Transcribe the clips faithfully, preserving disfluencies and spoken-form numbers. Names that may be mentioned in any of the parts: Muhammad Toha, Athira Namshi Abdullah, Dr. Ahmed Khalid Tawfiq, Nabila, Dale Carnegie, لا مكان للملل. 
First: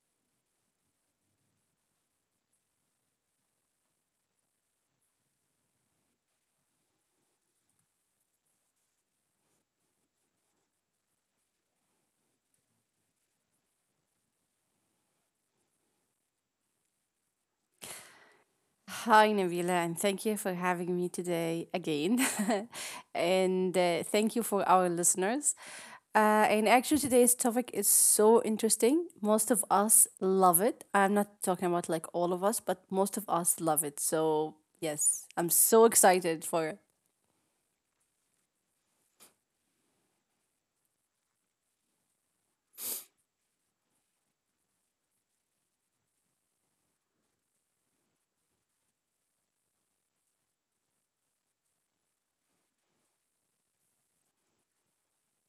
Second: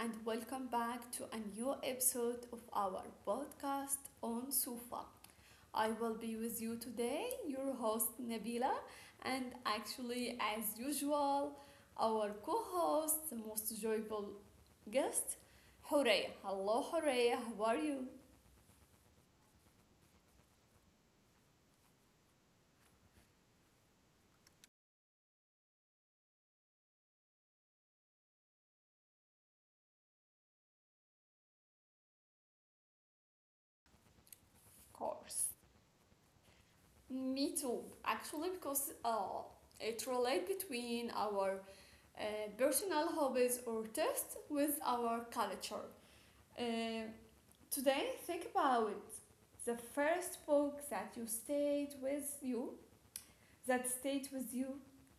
and welcome back to a new episode of our podcast on Sufa. I will be with you today, your host Nabila, and actually, as usual, our co host, the most joyful guest, Horea. Hello, Horea, how are you? Hi, Nabila, and thank you for having me today again. and uh, Thank you for our listeners. Uh, and actually, today's topic is so interesting. Most of us love it. I'm not talking about like all of us, but most of us love it. So, Of yes, I'm course. so excited for it. Me too, actually, because uh, it relates between our uh, personal hobbies or tastes with our culture. Uh, Today, think about the first book that you stayed with you, that stayed with you.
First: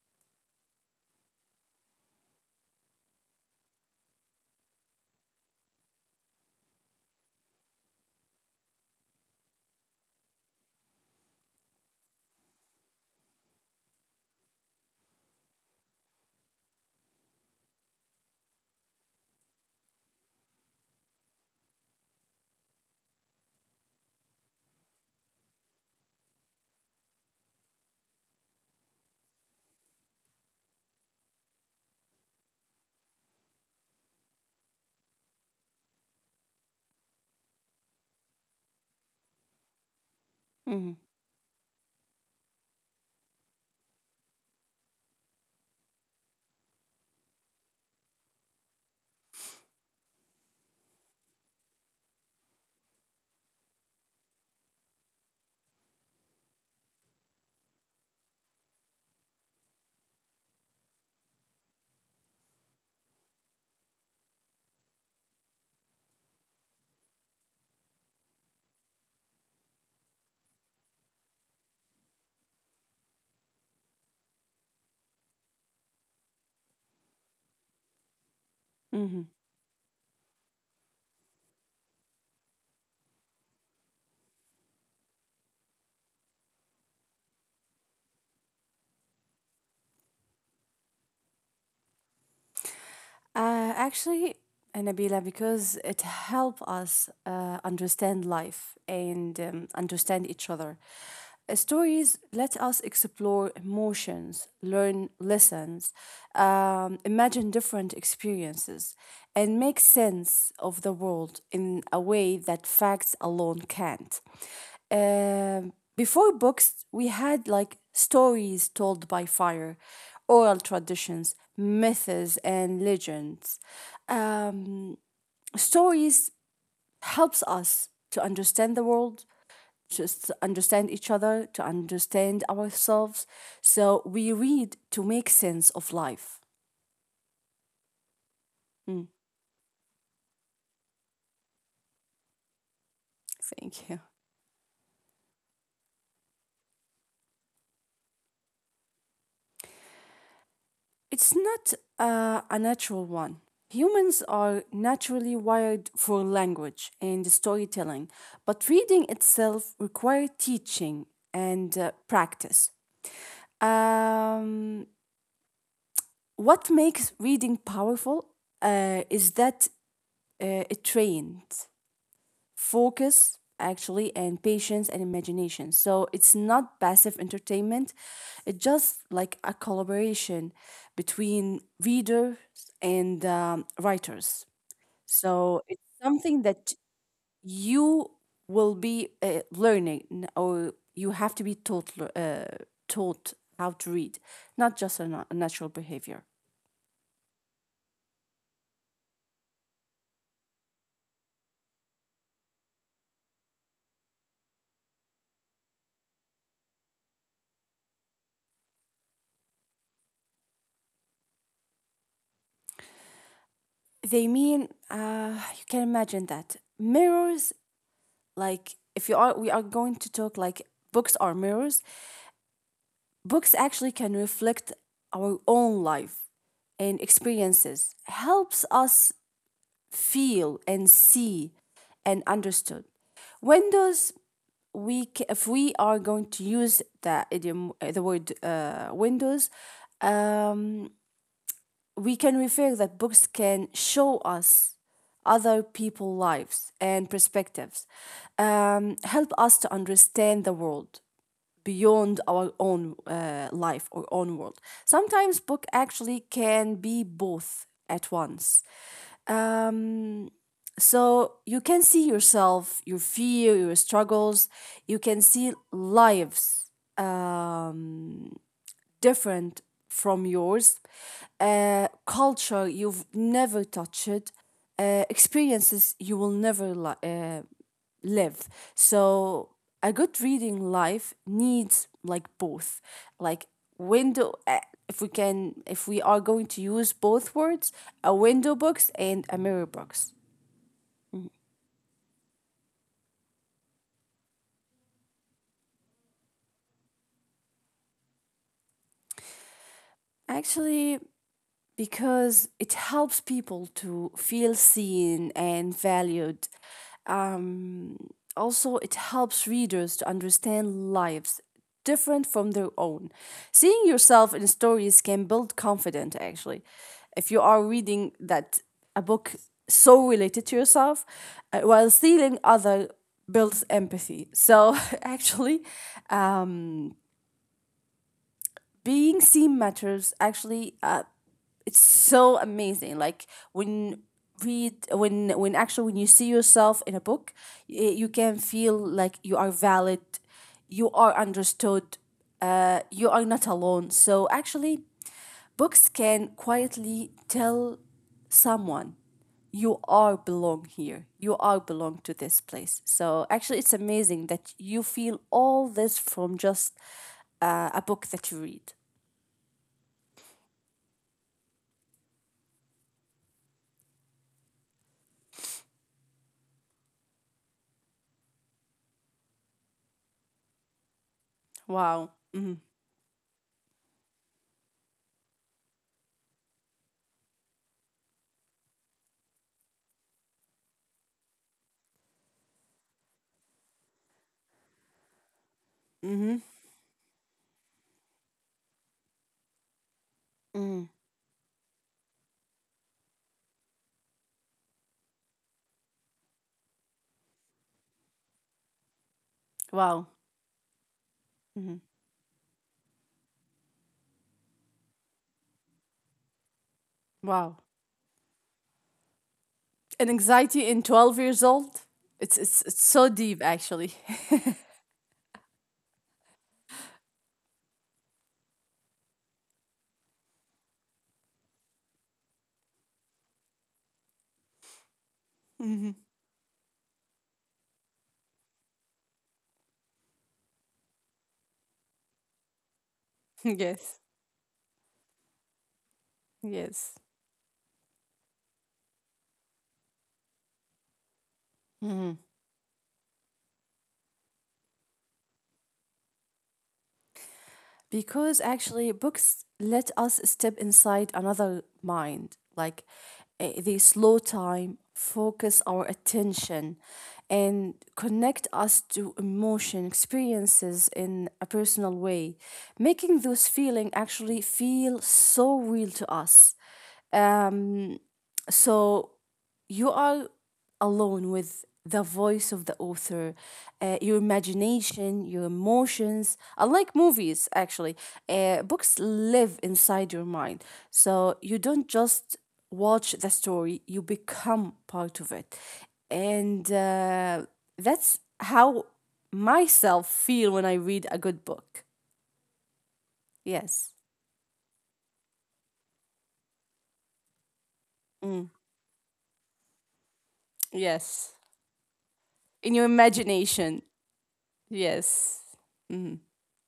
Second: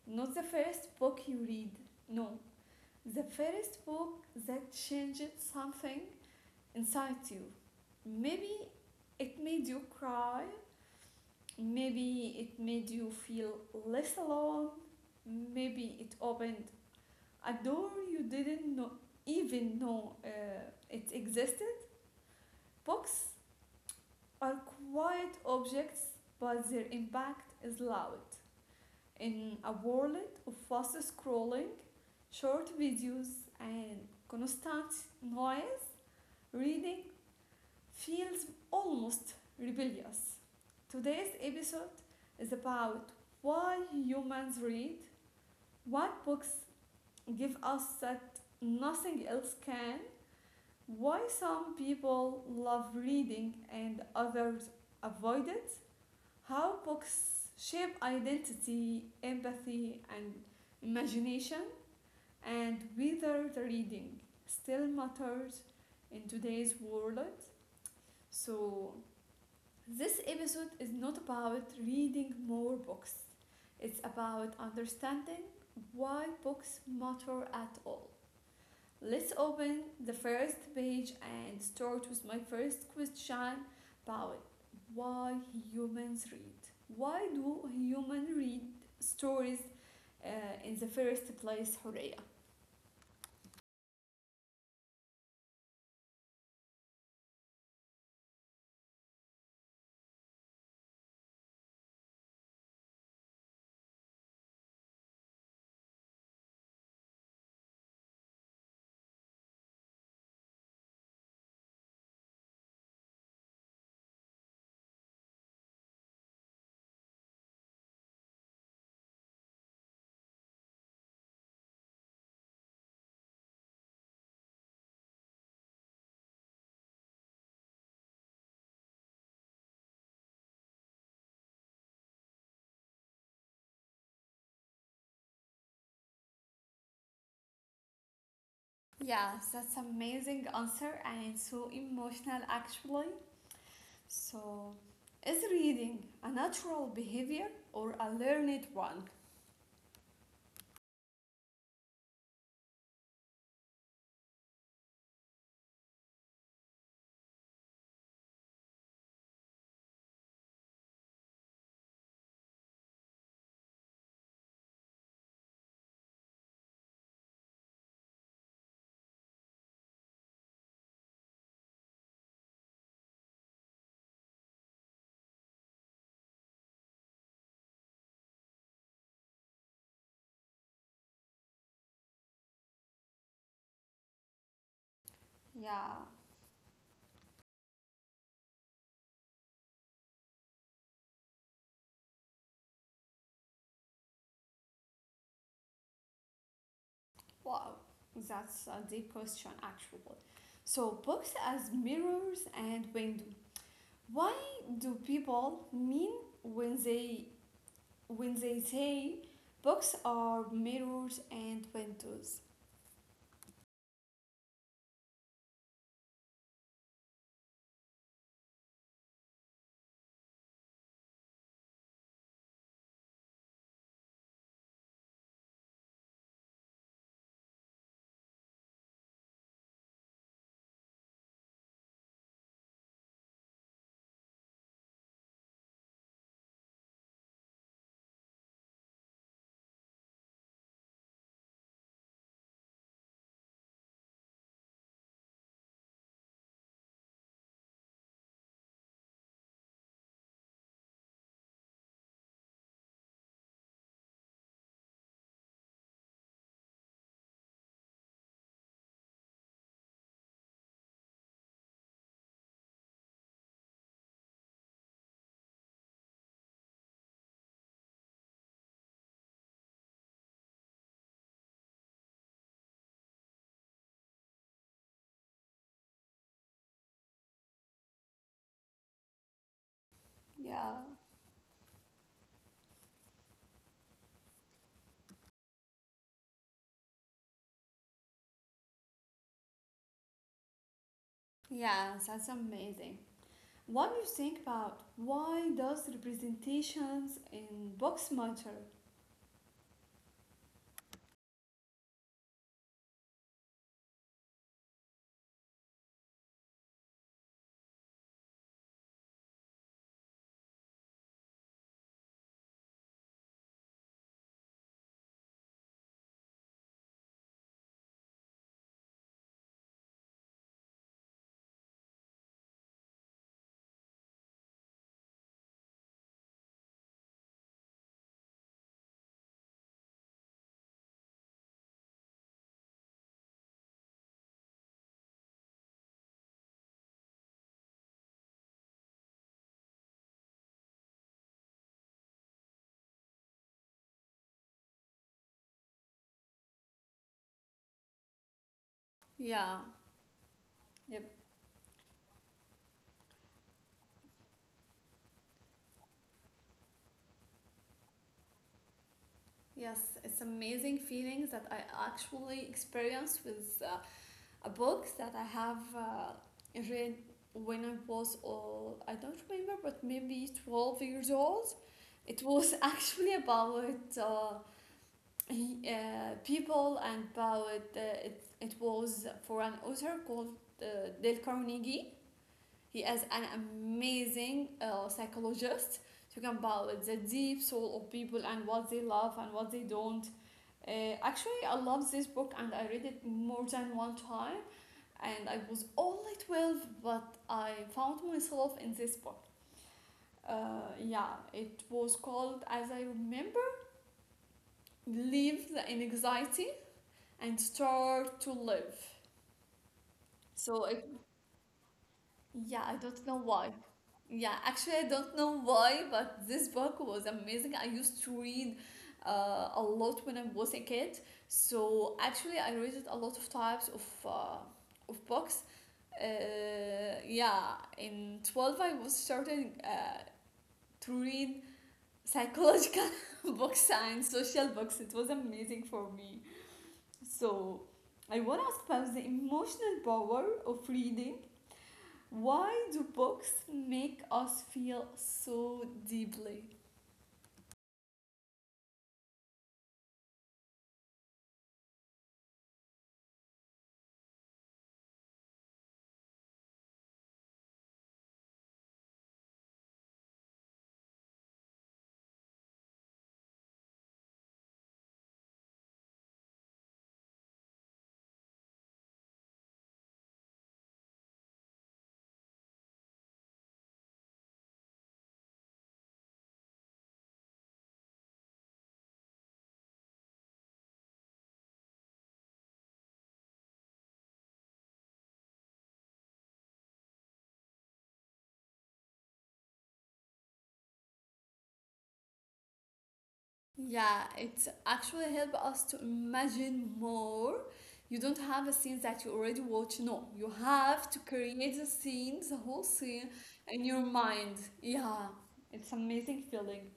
Not the first book you read, no. The first book that changed something inside you. Maybe it made you cry, maybe it made you feel less alone, maybe it opened a door you didn't know, even know uh, it existed. Books are quiet objects, but their impact is loud. In a world of fast scrolling, short videos, and constant noise, reading feels almost rebellious. Mm-hmm. Today's episode is about why humans read, what books give us that nothing else can, why some people love reading and others avoid it, how books shape identity, empathy, and imagination, and whether the reading still matters in today's world. So, this episode is not about reading more books, it's about understanding why books matter at all. Let's open the first page and start with my first question about why humans read. Why do humans read stories uh, in the first place, Horea? Uh, actually, uh, Nabila, because it helps us uh, understand life and um, understand each other. Uh, Stories let us explore emotions, learn lessons, um, imagine different experiences, and make sense of the world in a way that facts alone can't. Um, before books, we had like stories told by fire oral traditions, myths, and legends. Um, Stories helps us to understand the world, just to understand each other, to understand ourselves. So we read to make sense of life. Mm, Yeah, that's amazing answer and so emotional actually. thank you. So, is reading a natural behavior or a learned one? It's not uh, a natural one. Humans are naturally wired for language and storytelling, but reading itself requires teaching and uh, practice. Um, what makes reading powerful uh, is that uh, it trains focus, actually, and patience and imagination. So it's not passive entertainment, it's just like a collaboration between readers and um, writers. So Yeah, it's something that you will be uh, learning n- or you have to be taught, le- uh, taught how to read, not just a, na- a natural behavior. wow, that's a deep question, actually. So, books as mirrors and window. Why do people mean when they when they say books are mirrors and windows? They mean uh, you can imagine that mirrors. Like if you are, we are going to talk like books are mirrors. Books actually can reflect our own life and experiences. Helps us feel and see and understood. Windows. We ca- if we are going to use the idiom, uh, the word uh, windows. Um, we can refer that books can show us other people's lives and perspectives, um, help us to understand the world beyond our own uh, life or own world. Sometimes book actually can be both at once. Um, so you can see yourself, your fear, your struggles. You can see lives um, different from yours, uh, culture you've never touched, uh, experiences you will never li- uh, live. So a good Yeah, reading life needs like both, like window. Uh, if we can, if we are going to use both words, a window box and a mirror box. yeah, that's amazing. What do you think about why does representations in books matter? Actually, because it helps people to feel seen and valued. Um, Also, it helps readers to understand lives different from their own. Seeing yourself in stories can build confidence, actually. If you are reading that a book so related to yourself, uh, while seeing other builds empathy. So actually, um, being seen matters actually, uh, it's so amazing, like when read when when actually when you see yourself in a book, y- you can feel like you are valid, you are understood, uh, you are not alone. So actually books can quietly tell someone Yeah, you are belong yep. here, you are belong to this place. So actually it's amazing that you feel all this from just uh, a book that you read. Yes, it's amazing feelings that I actually experienced with uh, a book that I have uh, read when I was all I don't remember, but maybe twelve years old. It Wow. was Mhm. actually about uh, uh, people and about uh, it. It was for an author called uh, Dale Carnegie. He is an amazing uh, psychologist talking Mhm. about the deep soul of people and what they love and what they don't. Uh, Mhm. actually, I love this book and I read it more than one time and I was only twelve, but I found myself in this book. Wow. Uh, yeah, it was Mhm. called, as I remember, Leave the Anxiety and Wow. Start to Live. And So it anxiety in twelve years old? Yeah, It's I it's don't it's know so why. deep actually. Yeah, actually, I don't know why, but this book was amazing. I used to read uh, a lot when I was a kid. So actually, I read it a lot of types of uh, of books. Uh, yeah, in twelve, I was starting uh, to read psychological books and Yes. social books. It was amazing for me. Yes. So I want to espouse the emotional power of reading, why do books make us feel so deeply? Because actually books let us step inside another mind, like eh, they slow time, focus our attention, and connect us to emotion experiences in a personal way, making those feeling actually feel so real to us. um so you are alone with the voice of the author, uh, your imagination, your emotions. Unlike movies, actually, uh, books live inside your mind. So you don't just watch the story, you become part of it. And uh, that's how myself feel when I read a good book. Yes. Yeah, it actually helps us to imagine more. You don't have a Mm, scene that you already watch. No, you have to yes. create the scene, the whole In your scene in your imagination. mind. Yeah. Yes. It's amazing Mm. feeling.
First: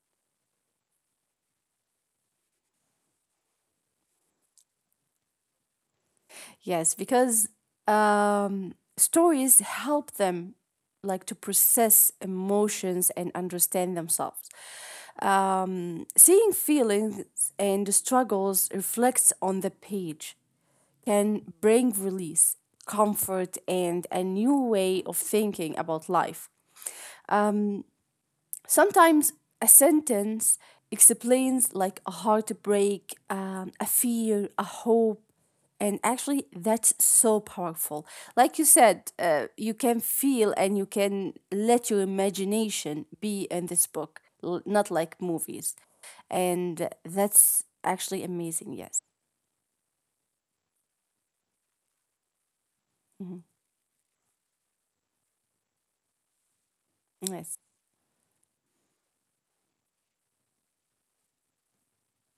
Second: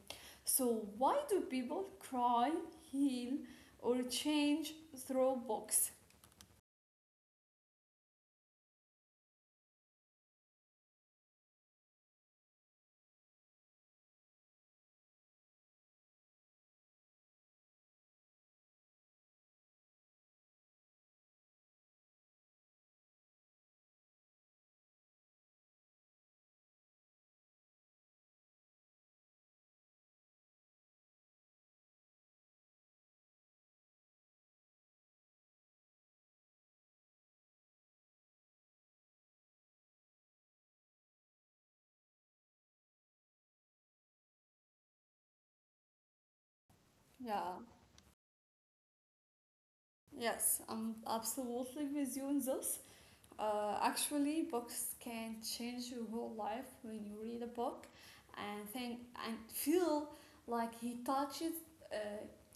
So why do people cry, heal, or change through books? Yes, because um, stories help them like to process emotions and understand themselves. Um, seeing feelings and struggles reflects on the page can bring release, comfort, and a new way of thinking about life. Sometimes a sentence explains like a heartbreak, um, a fear, a hope, and actually that's so powerful. Like you said, uh, you can feel and you can let your imagination be in this book, l- not like movies, and Yeah. that's actually amazing. Yes. Yes, I'm absolutely with you on this. Mhm. Uh, actually, books can change your whole life when you read a Yes, book and think and feel like he touches uh,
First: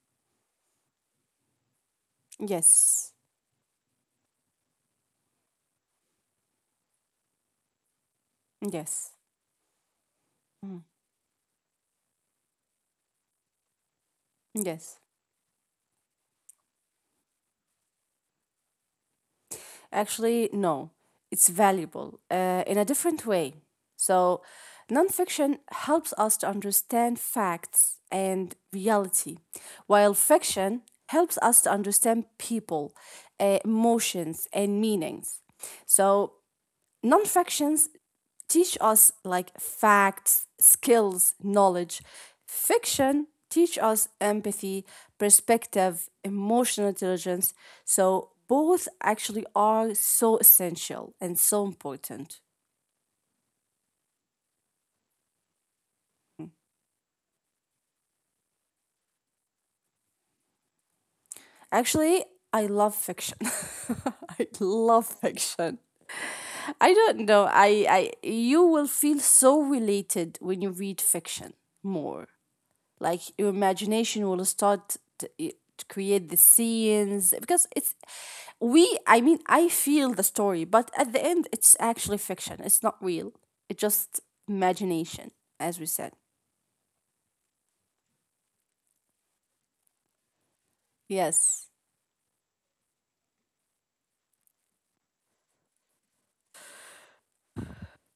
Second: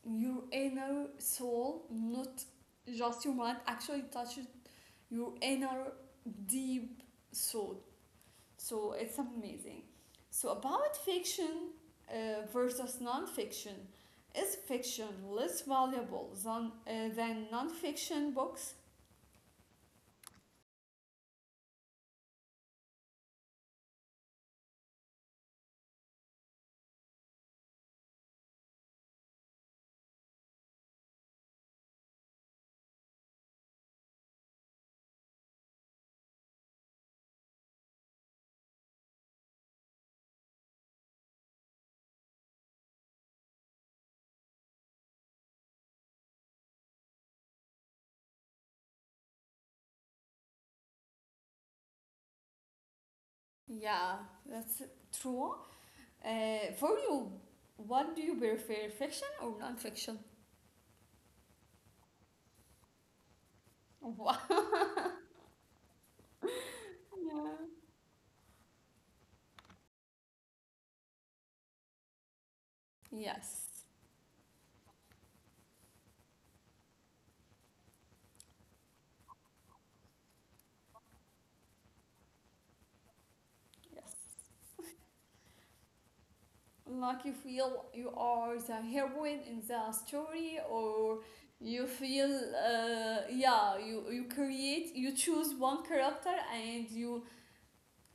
your inner soul, not yes, just your mind. Actually, touches your inner deep soul. So yes. it's amazing. So Mhm. about fiction uh, versus non-fiction, is Yes. fiction less valuable than uh, than non-fiction books? Actually, no, it's valuable uh, in a different way. So, nonfiction helps us to understand facts and reality, while fiction helps us to understand people, uh, emotions, and meanings. So, non-fictions teach us like facts, skills, knowledge. Fiction teach us empathy, perspective, emotional intelligence. So both actually are so essential and so important. Yeah, that's true. Uh, for you, what do you prefer, fiction or non-fiction? Actually, I love fiction. Wow. I love fiction. I don't know. I, Yeah. I You will feel so related when you read fiction more. Like your Yes. imagination will start to, to create the scenes because it's we I mean I feel the story, but at the end it's actually fiction, it's not real, it's just Yes. imagination, as we said. Like you feel you are the heroine in the story, or Yes. you feel uh yeah, you you create, you choose one character and you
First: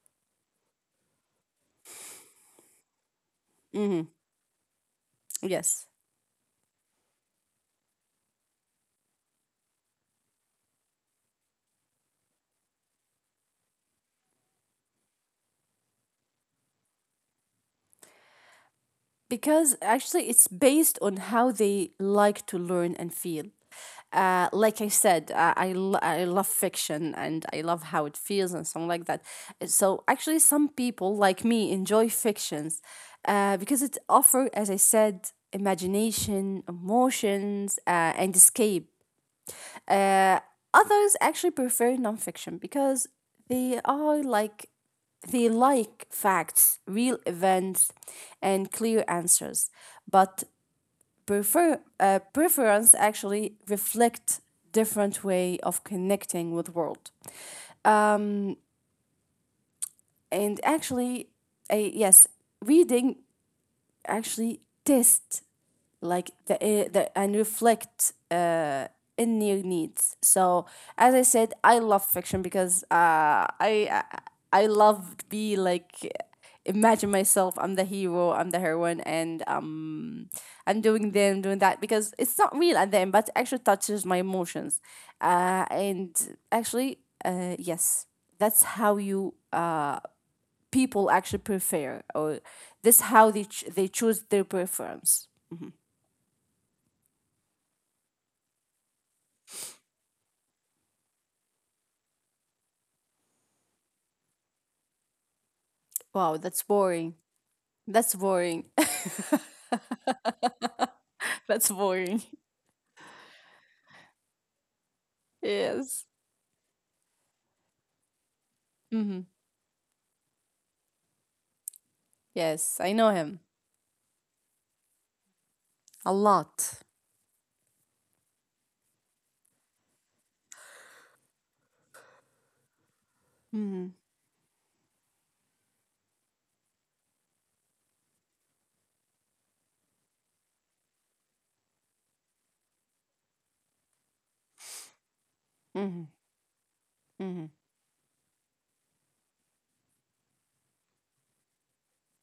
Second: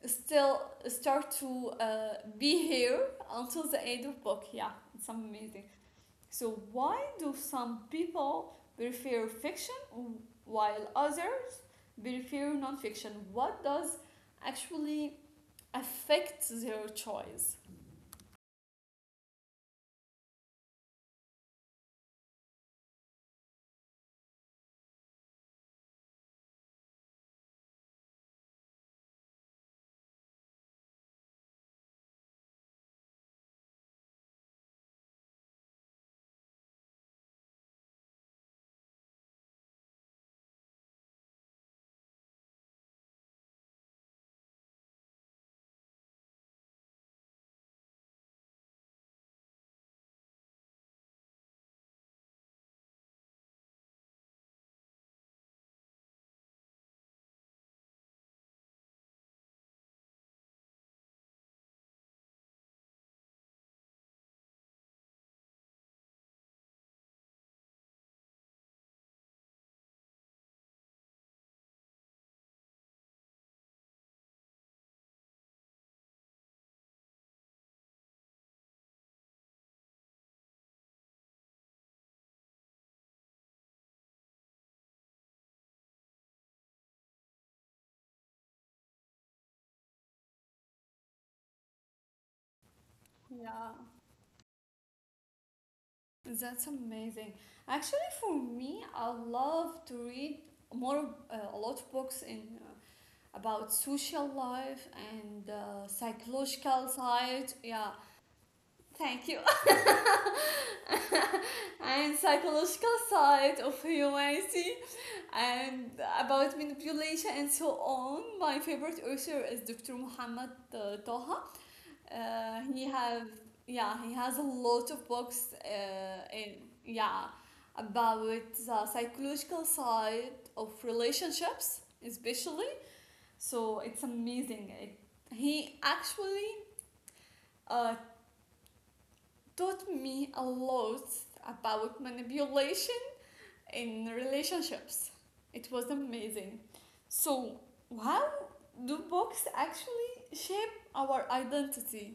still start to uh be here until the end Mm-hmm. of book. Yeah, it's amazing. Yes, So why do some people prefer fiction while others prefer non-fiction? What does actually affect their choice? because actually it's based on how they like to learn and feel. Uh, like I said, I, I, lo- I love fiction and I love how it feels and something like that. Uh, So actually, some people like me enjoy fictions uh, because it offers, as I said, imagination, emotions, uh, and escape. Uh, Others actually prefer nonfiction because they are like they like facts, real events, and clear answers, but prefer uh, preference actually reflect different way of connecting with world. Um, and actually, uh, yes, reading actually tests like the, uh, the and reflect uh, in your needs. So as I said, I love fiction because uh, I I love to be like imagine myself I'm the hero, I'm the heroine, and um I'm doing this, doing that because it's not real at the end, but it actually touches my emotions. Uh, and actually, uh, yes, that's how you uh people actually prefer, or this how they ch- Yeah, they choose their preference. Mhm. that's amazing. Actually, for me, I love to read more uh, a lot of books in uh, about social life and uh, Wow, that's psychological boring. side. Yeah, That's boring. thank you. That's And boring. psychological side of humanity and Yes. about manipulation and so on. My favorite Hmm. author is doctor Muhammad uh, Toha. Uh, Yes, I he know have him Yeah, he has a lot of books a uh, lot. in yeah about the psychological side of relationships especially. So it's amazing. It, he actually uh, taught me a lot about manipulation in relationships. It was amazing. So, how do books actually shape our identity?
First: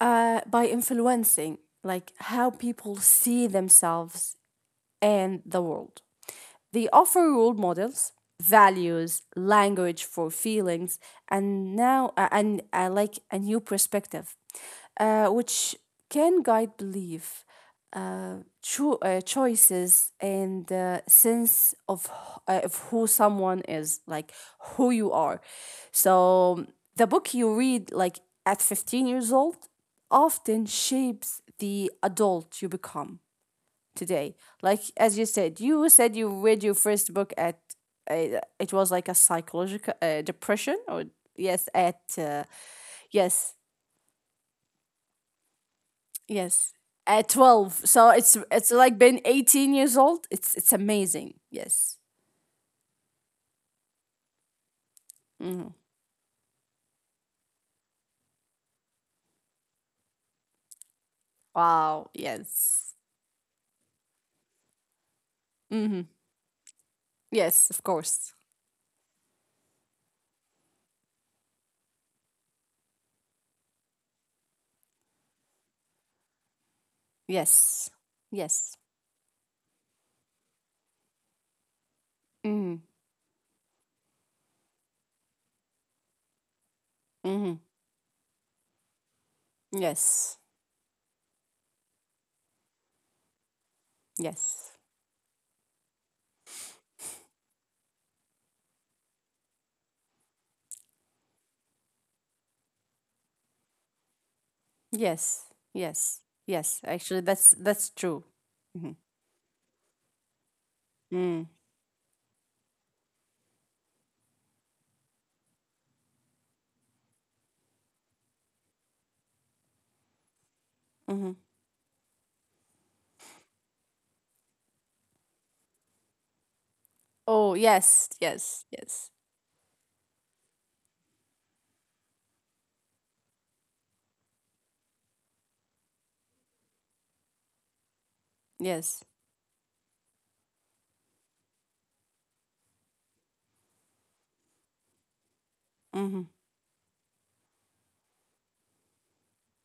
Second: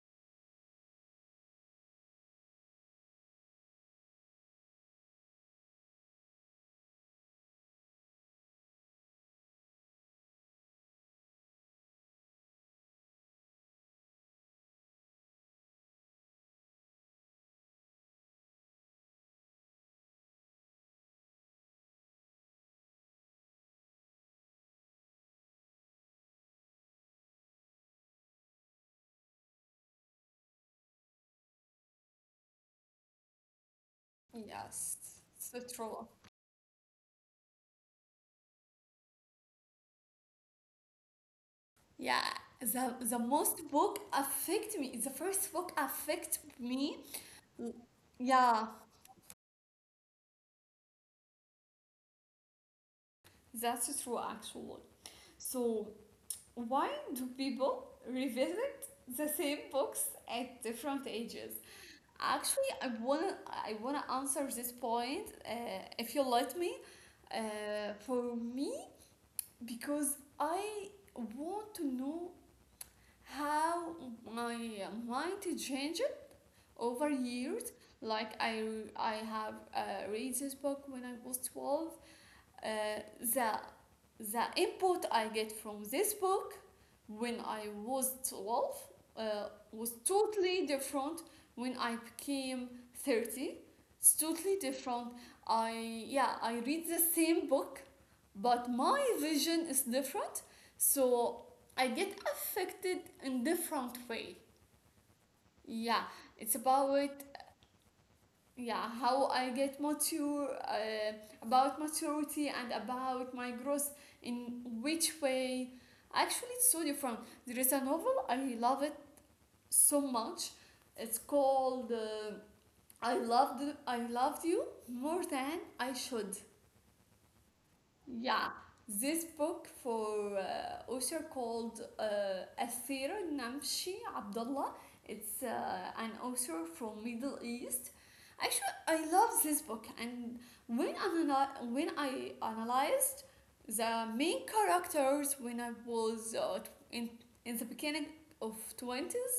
Uh, by influencing, like how people see themselves and the world. They offer role models, values, language for feelings, and now uh, and uh, like a new perspective, uh, which can guide belief, uh, cho- uh, choices, and uh, sense of h- uh, of who someone is, like who you are. So the book you read, like at fifteen years old, often shapes the adult you become today. Like Yes, as you said, so you true. said you read your first book at uh, it was like a psychological uh, depression, or yes at Yeah, uh, the, the yes, most book affect me. The first book affect yes, me. at twelve, so it's Yeah, it's like been eighteen years old, it's it's amazing. Yes. that's true, actually. Hmm. So, why do people revisit the same books at different ages? Wow. Actually, I Yes. wanna I wanna answer this point, uh, Hmm. if you let me. Yes, of Uh, course. for me, because I want to know how my mind changed over Yes, years. Like yes. I I have uh, read this book when I was twelve, Hmm. uh, the the input I get from this book Hmm. when I was twelve uh, was Yes, totally different when I became thirty. It's totally yes, different. I yeah, I read the same book, but my vision is different. So I get affected in different way. yes, Yeah, yes. it's Yes, about actually that's that's true. Mm-hmm. yeah how I get mature uh, about maturity and about my growth in which way actually it's so different. There is a novel I love it so much it's Mm-hmm. called uh, I loved I loved you more than I should. Oh, yes, Yeah, yes, yes, this book for uh, author called uh, Athira Namshi Abdullah. It's uh, an author from Middle East. Actually, yes. I love this book, and when analy- when I analyzed the main characters when I Mm-hmm. was uh, tw- in in the beginning of twenties,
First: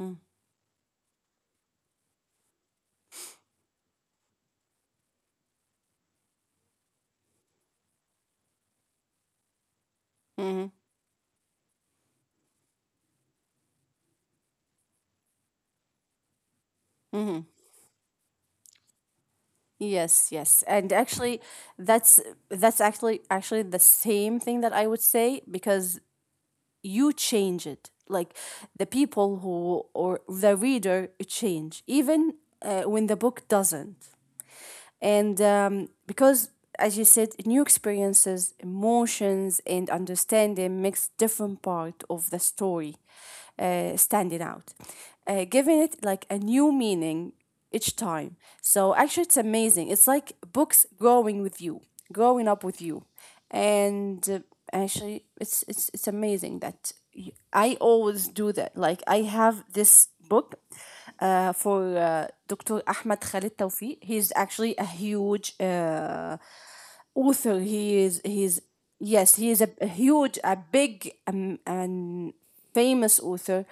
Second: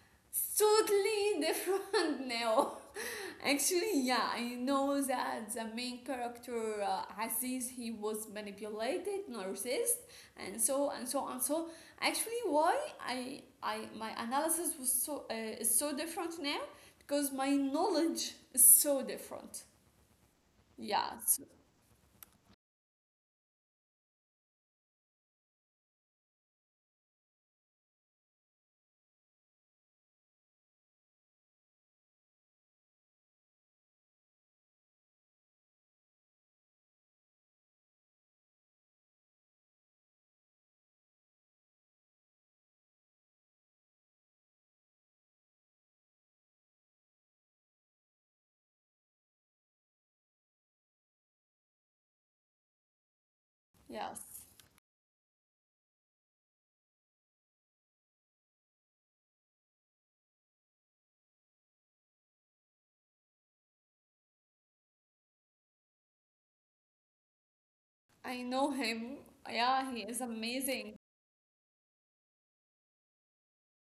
Mm-hmm. it's totally different now. Actually, yeah, I know that the main character uh, Aziz he was manipulated, narcissist, and so and so and so. Actually, why I I my analysis was so uh, is so different now because my knowledge is so different. Yes, yes. And Yeah, s- actually that's that's actually actually the same thing that I would say because you change it, like the people who or the reader change even uh, when the book doesn't. And um, Because as you said, new experiences, emotions, and understanding makes different part of the story uh, standing out, uh, giving it like a new meaning each time. So actually it's amazing, it's like books growing with you, growing up with you. yes, And uh, Actually it's it's it's amazing that y- I always do that. Like I have this book uh, for uh, doctor Ahmed Khalid Tawfiq. He's actually a huge uh, author, he is I he's know him. Yes, he is a, Yeah, a he is huge, a amazing. big, um, and famous author,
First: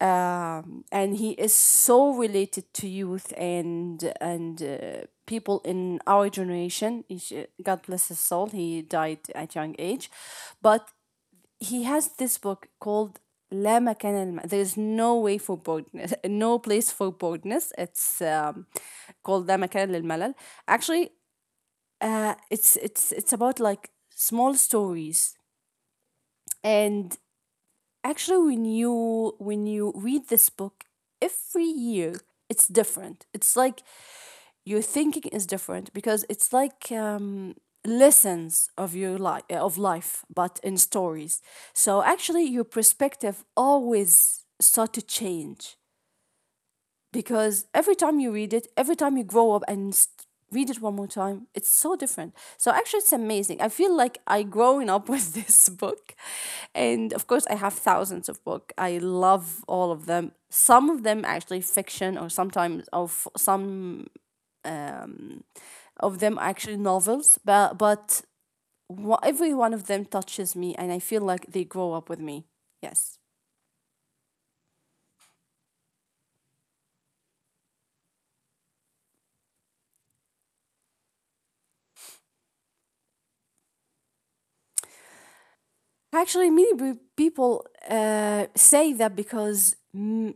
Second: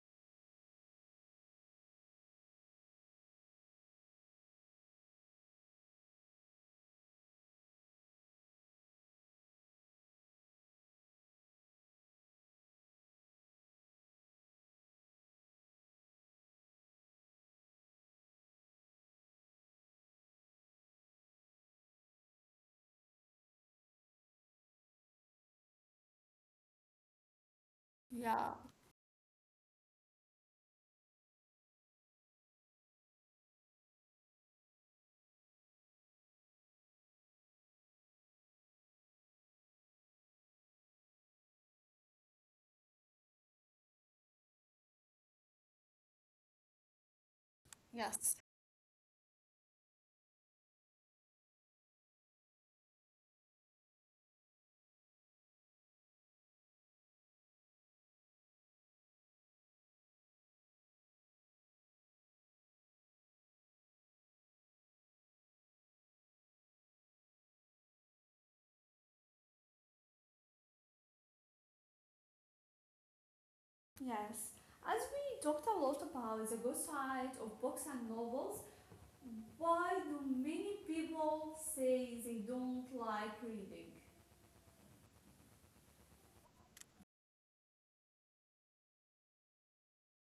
um, and he is so related to youth and and uh, people in our generation. He sh- God bless his soul. He died at young age, but he has this book called لا مكان الم... There is no way for boredness, no place for boredness. It's um, called لا مكان للملل. Actually, uh, it's it's it's about like small stories and actually, Yeah, when you when you read this book, every year it's different. It's like your thinking is different because it's like um, lessons of your life of life, but in stories. So actually, your perspective always start to change because every time you yes. read it, every time you grow up and s- read it one more time, it's so different. So actually, it's amazing. I feel like I growing up with this book, and of course, I have thousands of book. I love all of them. Some of them actually fiction, or sometimes of some of them actually novels. But but wha- every one of them touches me, and I feel like they grow up with me. Yes. Yes. As we talked a lot about the good side of books and novels, why do many people say they don't like reading? Actually, many pe- people uh, say that because mm,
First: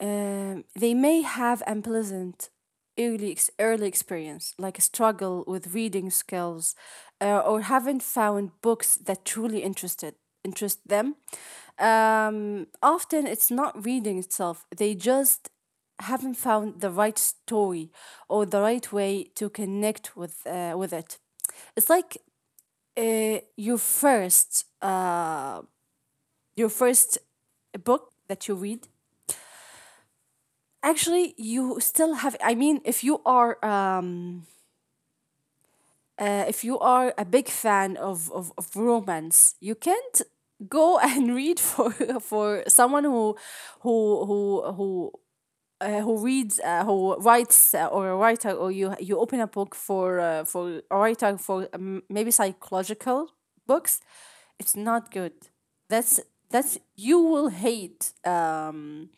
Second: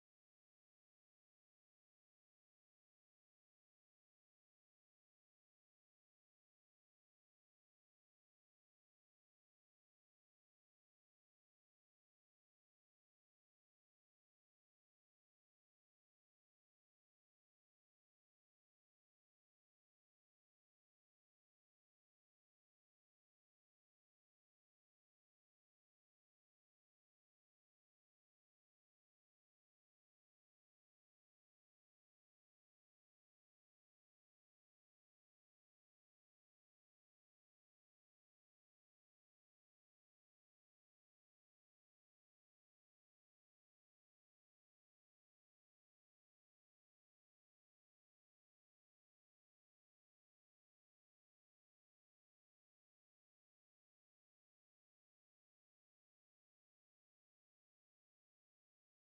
um, they may have unpleasant early ex- early experience, like a struggle with reading skills, uh, or haven't found books that truly interested interest them. Um, often, it's not reading itself; they just haven't found the right story or the right way to connect with uh, with it. It's like uh, your first uh, your first book that you read actually you still have. I mean if you are um, uh, if you are a big fan of, of, of romance, you can't go and read for for someone who who who who uh, who reads, uh, who writes, uh, or a writer, or you you open a book for uh, for a writer, for um, maybe psychological books. It's not good. That's that's you will hate um,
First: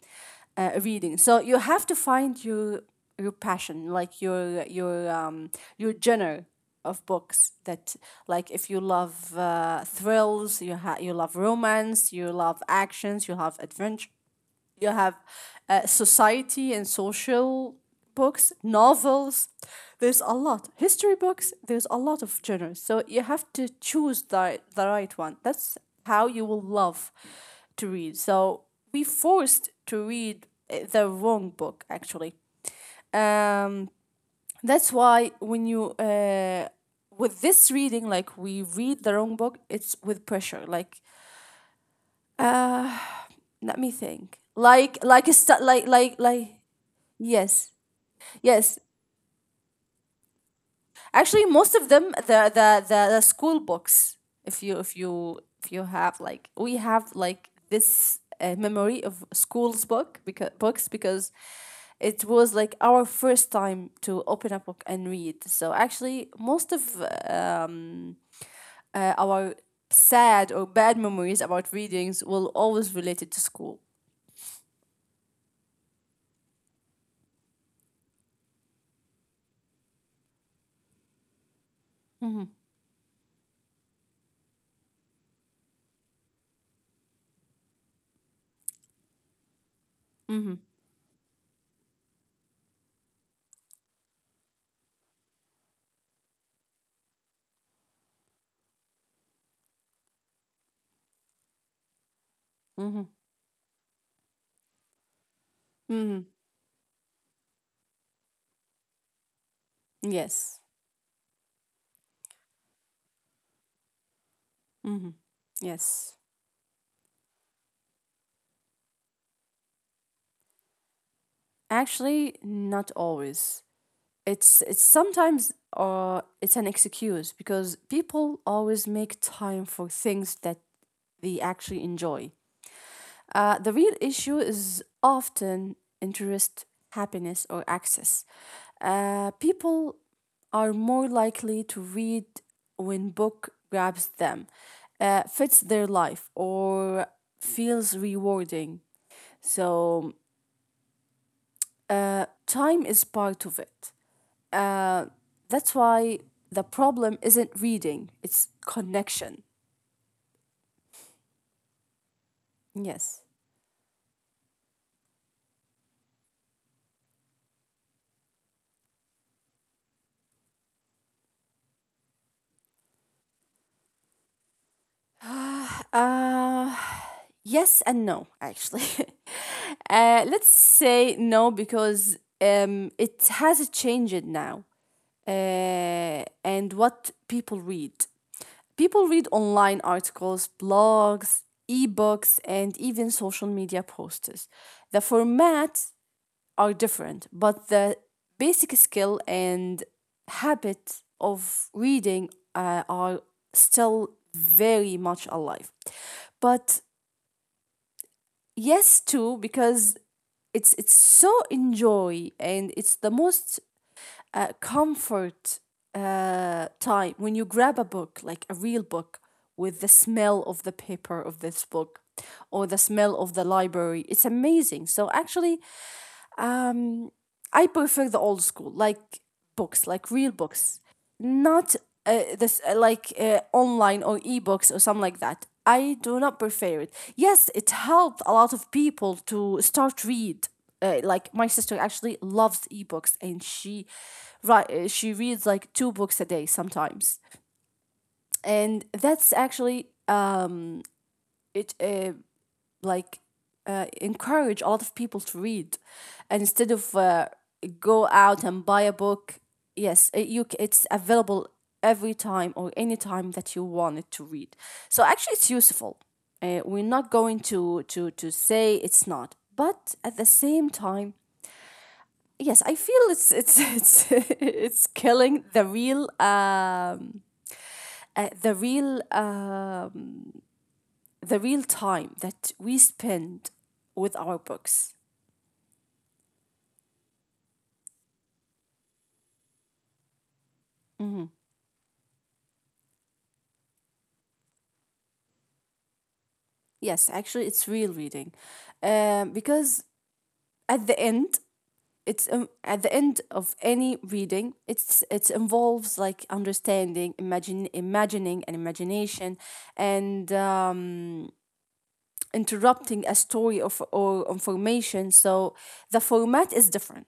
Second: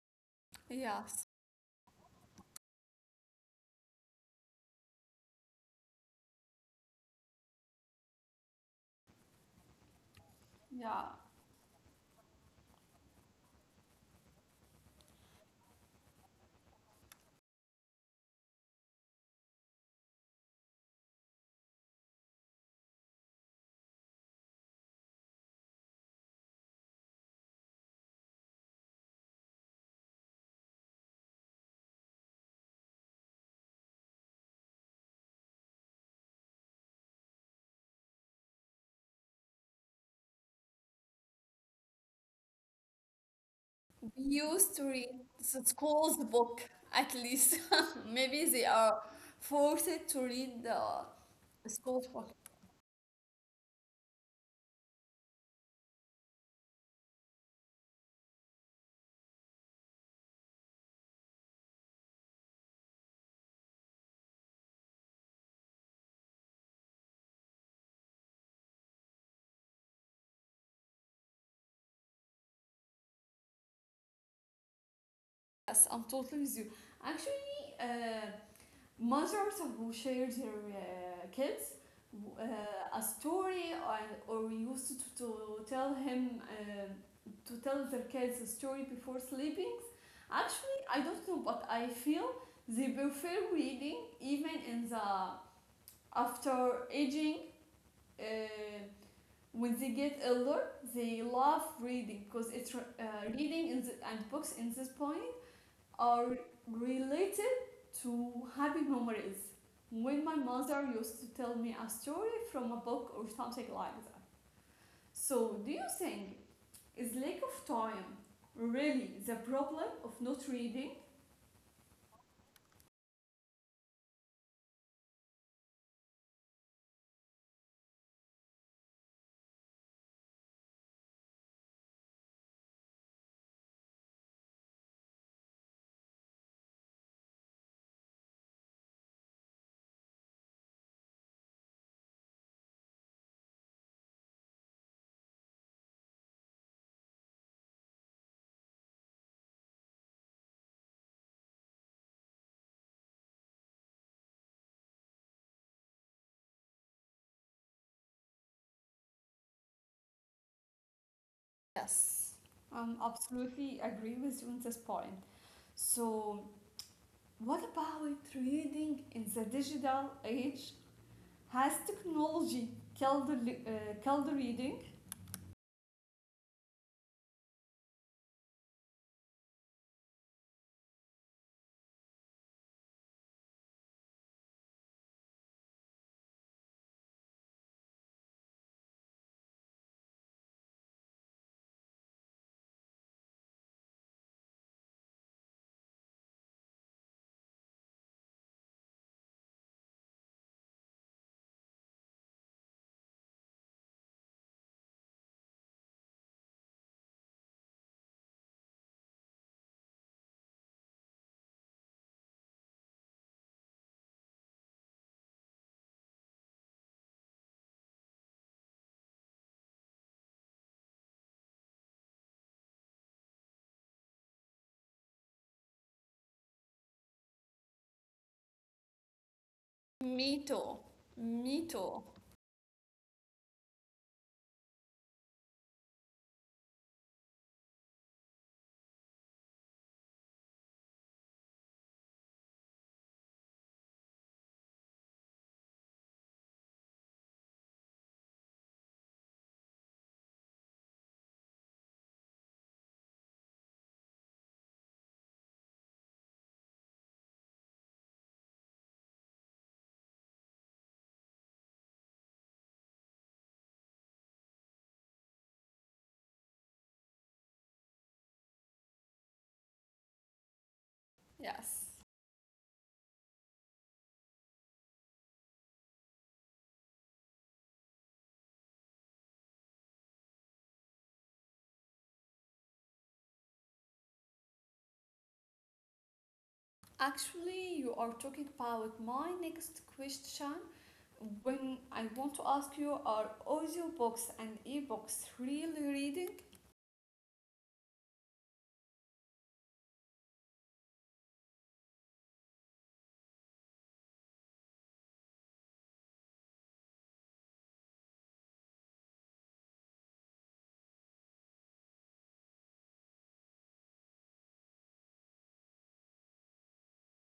uh, reading. Yes, So you have to find your your passion like your your um, your genre of books, that like if you love uh, thrills, you ha- yeah. you love romance, you love actions, you love adventure, you have uh, society and social books, novels. There's a lot. History books, there's a lot of genres. So you have to choose the, the right one. That's how you will love to read. So we forced to read uh, the wrong book, actually. Um, that's why when you, uh, with this reading, like we read the wrong book, it's with pressure. Like, let me We think. used to read Like, like, a the stu- like, school's like, book like, at least. yes. Maybe they Yes, are forced to read the actually, most of school's them book. the the the, the school books. If you if you if you have like we have like this uh, memory of school's book because books because it was like our first time to open a book and read. So actually, most of um, uh, our sad or bad memories about readings will always related to school. Yes, I'm totally with you. Actually, uh, mothers who share their uh, kids Mm-hmm. uh, a story, or, or used to, to tell him uh, to tell their kids a story before sleeping. Mm-hmm. Actually, I don't know, but I feel they prefer reading even in the after aging. Uh, when they get older, they love reading because it's, uh, Mm-hmm. reading in the, and books in this point are Mm-hmm. related to happy memories. When my Yes. mother used to tell me a story from a book or something like that. Mm-hmm. So, do you Yes. think is lack of time really the problem of not reading? Actually, not always. it's it's sometimes uh it's an excuse because people always make time for things that they actually enjoy. Uh, the real issue is often interest, happiness, or access. Uh, people are more likely to read when book grabs them, uh, fits their life, or feels rewarding. So uh, time is part of it. Uh, that's why the problem isn't reading, it's connection. Yes. Um, Yes. absolutely agree with you on this point. So, what about reading in the digital age? Has technology killed the, li- uh, killed the reading? Uh, yes and no, actually. Uh, let's say no because um, it has changed now. Uh, and what people read. People read online articles, blogs, ebooks, and even social media posters. The format are different, but the basic skill and habit of reading uh, are still very much alive. But yes, too, because it's it's so enjoy and it's the most uh, comfort uh, time when you grab a book like a real book with the smell of the paper of this book or the smell of the library. It's amazing. So actually, um, I prefer the old school, like books, like Me real too. books, Me not too. uh, this uh, like uh, online or ebooks or something like that. I do not prefer it. Yes, it helped a lot of people to start read. Uh, like my sister actually loves ebooks and she right uh, she reads like two books a day sometimes, and that's actually um it uh, like uh, encourage a lot of people to read, and instead of uh, go out and buy a book, yes, it, you it's available every time or any time that you want it to read. So actually, it's useful. Uh, we're not going to to to say it's not, but at the same time, Yes. yes, I feel it's it's it's it's killing the real um uh, the real uh the real time that we spend with our books. Actually, you are talking about my next question. When I want to ask you, are audiobooks and ebooks really reading? Yes, actually, it's real reading, um, because at the end, it's um, at the end of any reading, it's it involves like understanding, imagine, imagining, and imagination, and um, interrupting a story of or information. So the format is different.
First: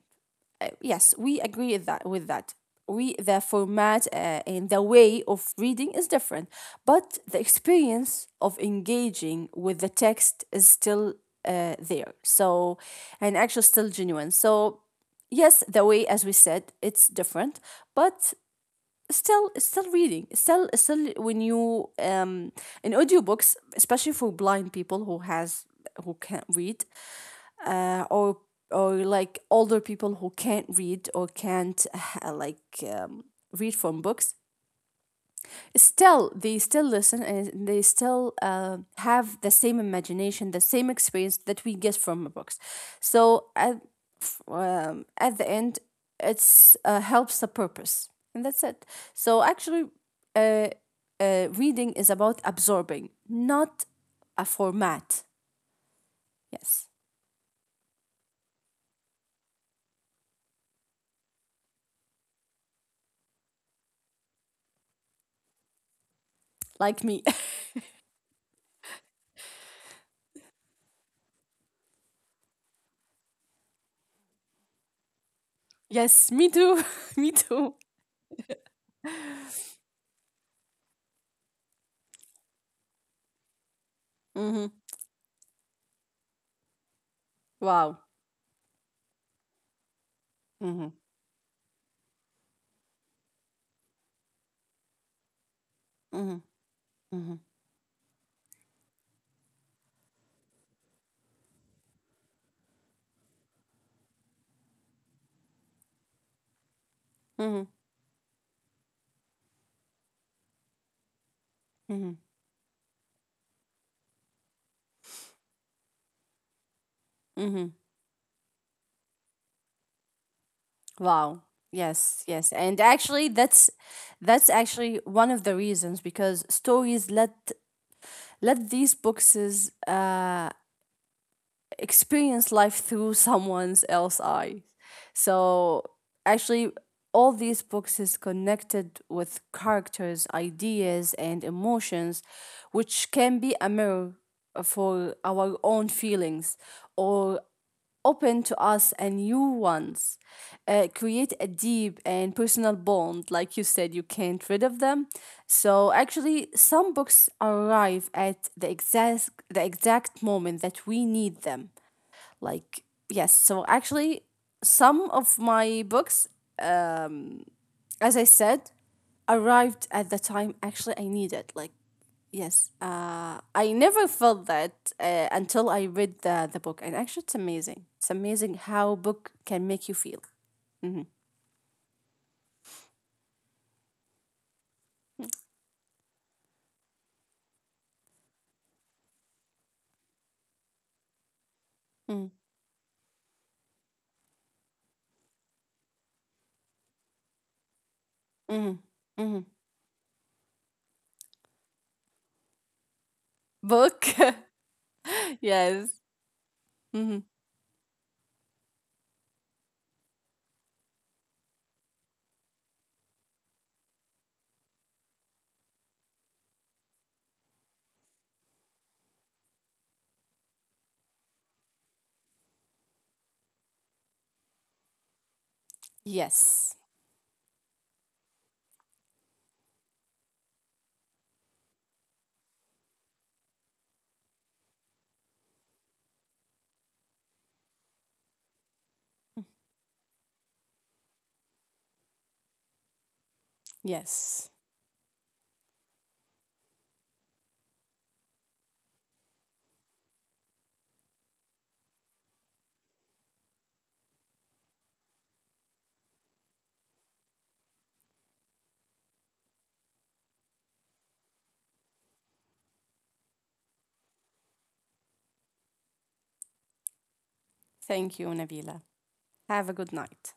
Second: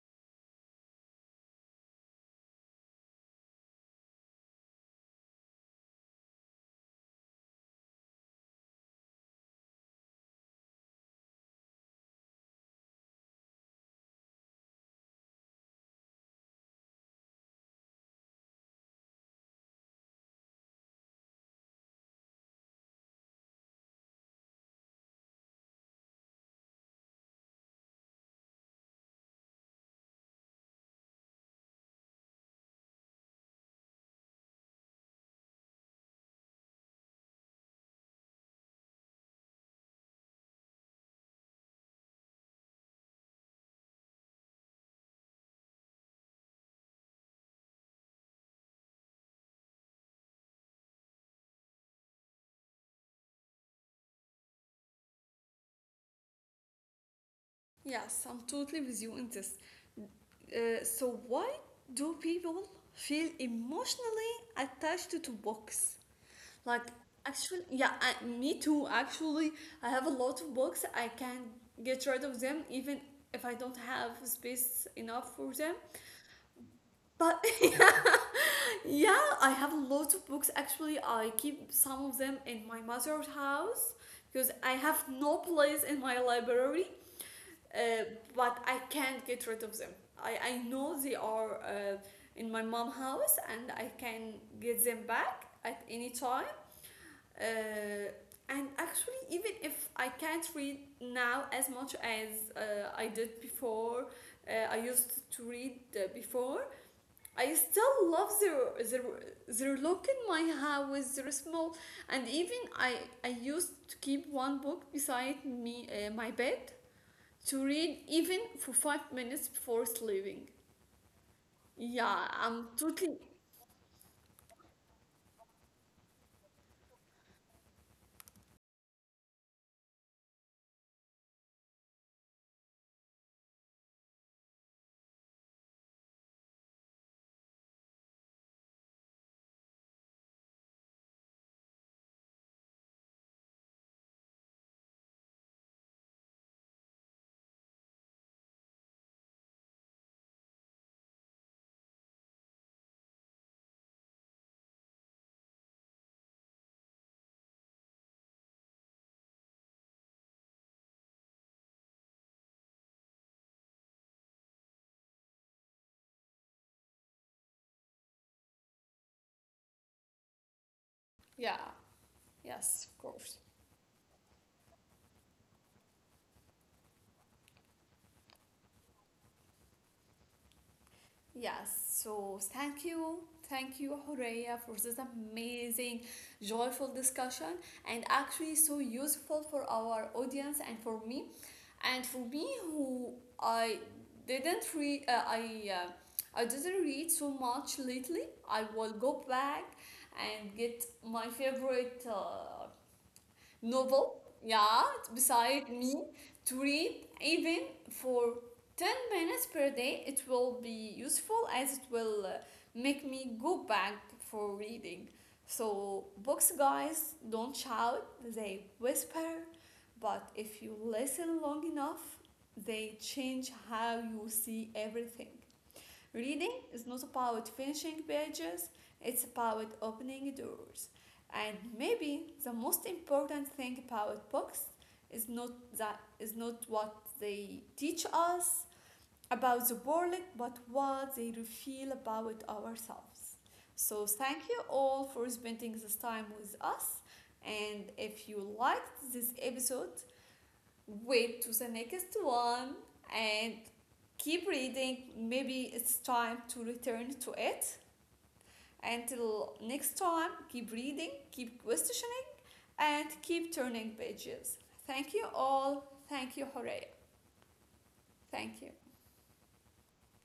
uh, Yes, we agree with that. With that, we the format uh, and the way of reading is different, but the experience of engaging with the text is still uh, there. So, and actually still genuine. So, yes, the way, as we said, it's different, but still it's still reading. It's still it's still when you um in audiobooks, especially for blind people who has who can't read, uh, or or like older people who can't read or can't uh, like um, read from books, still they still listen and they still uh, have the same imagination, the same experience that we get from books. So at, um, at the end, it's uh, helps the purpose, and that's it. So actually, uh, uh, reading is about absorbing, not a format. Yes. Yes, I'm totally with you in this. Uh, so, why do people feel emotionally attached to books? Like, Like me. actually, yeah, I, me too. Actually, I have a lot of books. I can get rid of them even if I don't have space enough for them. Yes, me too. Me But too. yeah, I have a lot of books. Actually, I keep some of them in my mother's house because Mm-hmm. I have no place in my library. Wow. Uh, but I can't get rid of them. I, I Hmm. know they are uh, in my mom house and I can get them back at any Mm-hmm. time. Mm-hmm. Uh, and actually, even if I can't read now as much as uh, I did before, uh, I used to read uh, before, I Mm-hmm. still love their, their, their look in my house, their small. Mm-hmm. And even I, I used to keep one book beside me, uh, my bed to read even for five minutes before sleeping. Wow. Yes, Yeah, yes. I'm And totally. actually that's that's actually one of the reasons, because stories let let these boxes uh experience life through someone's else eyes. So actually, all these books is connected with characters, ideas and emotions, which can be a mirror for our own feelings, or open to us and new ones, uh, create a deep and personal bond. Like you said, you can't rid of them. So actually, some books arrive at the exact the exact moment that we need them. Like, yes. So actually, some of my books, um, as I said, arrived at the time actually I needed. Yeah, Like, yes. yes, of Uh, course. I never felt that uh, until I read the, the book. And actually, it's amazing. It's amazing how book can make you feel. Hmm. Yes, so thank you. Thank you, Horeya, for this amazing, joyful discussion and actually so useful for our audience and for me. And for me, who I didn't read, uh, I, uh, I didn't read so much lately, Hmm. I will Hmm. go back and get my favorite uh, Book. novel, yeah, Yes. beside me to read Hmm. even for ten minutes per day. It will be useful as it will uh, make me go back for reading. So, books, guys, don't shout, they whisper, but if you listen long enough, they change how you see everything. Reading Yes. is not about finishing pages, it's about opening doors. And maybe the most important thing about books is not that is not what they teach us Mm-hmm. about the world, but what they reveal about ourselves. So Yes. thank you all for spending this time with us. And if you liked this episode, wait to the next one. And keep reading. Maybe it's time to return to it. Until next time, keep reading, keep questioning, and keep turning pages. Thank you all. Thank you, Horea. Thank you, Thank you. Nabila. Have a good night.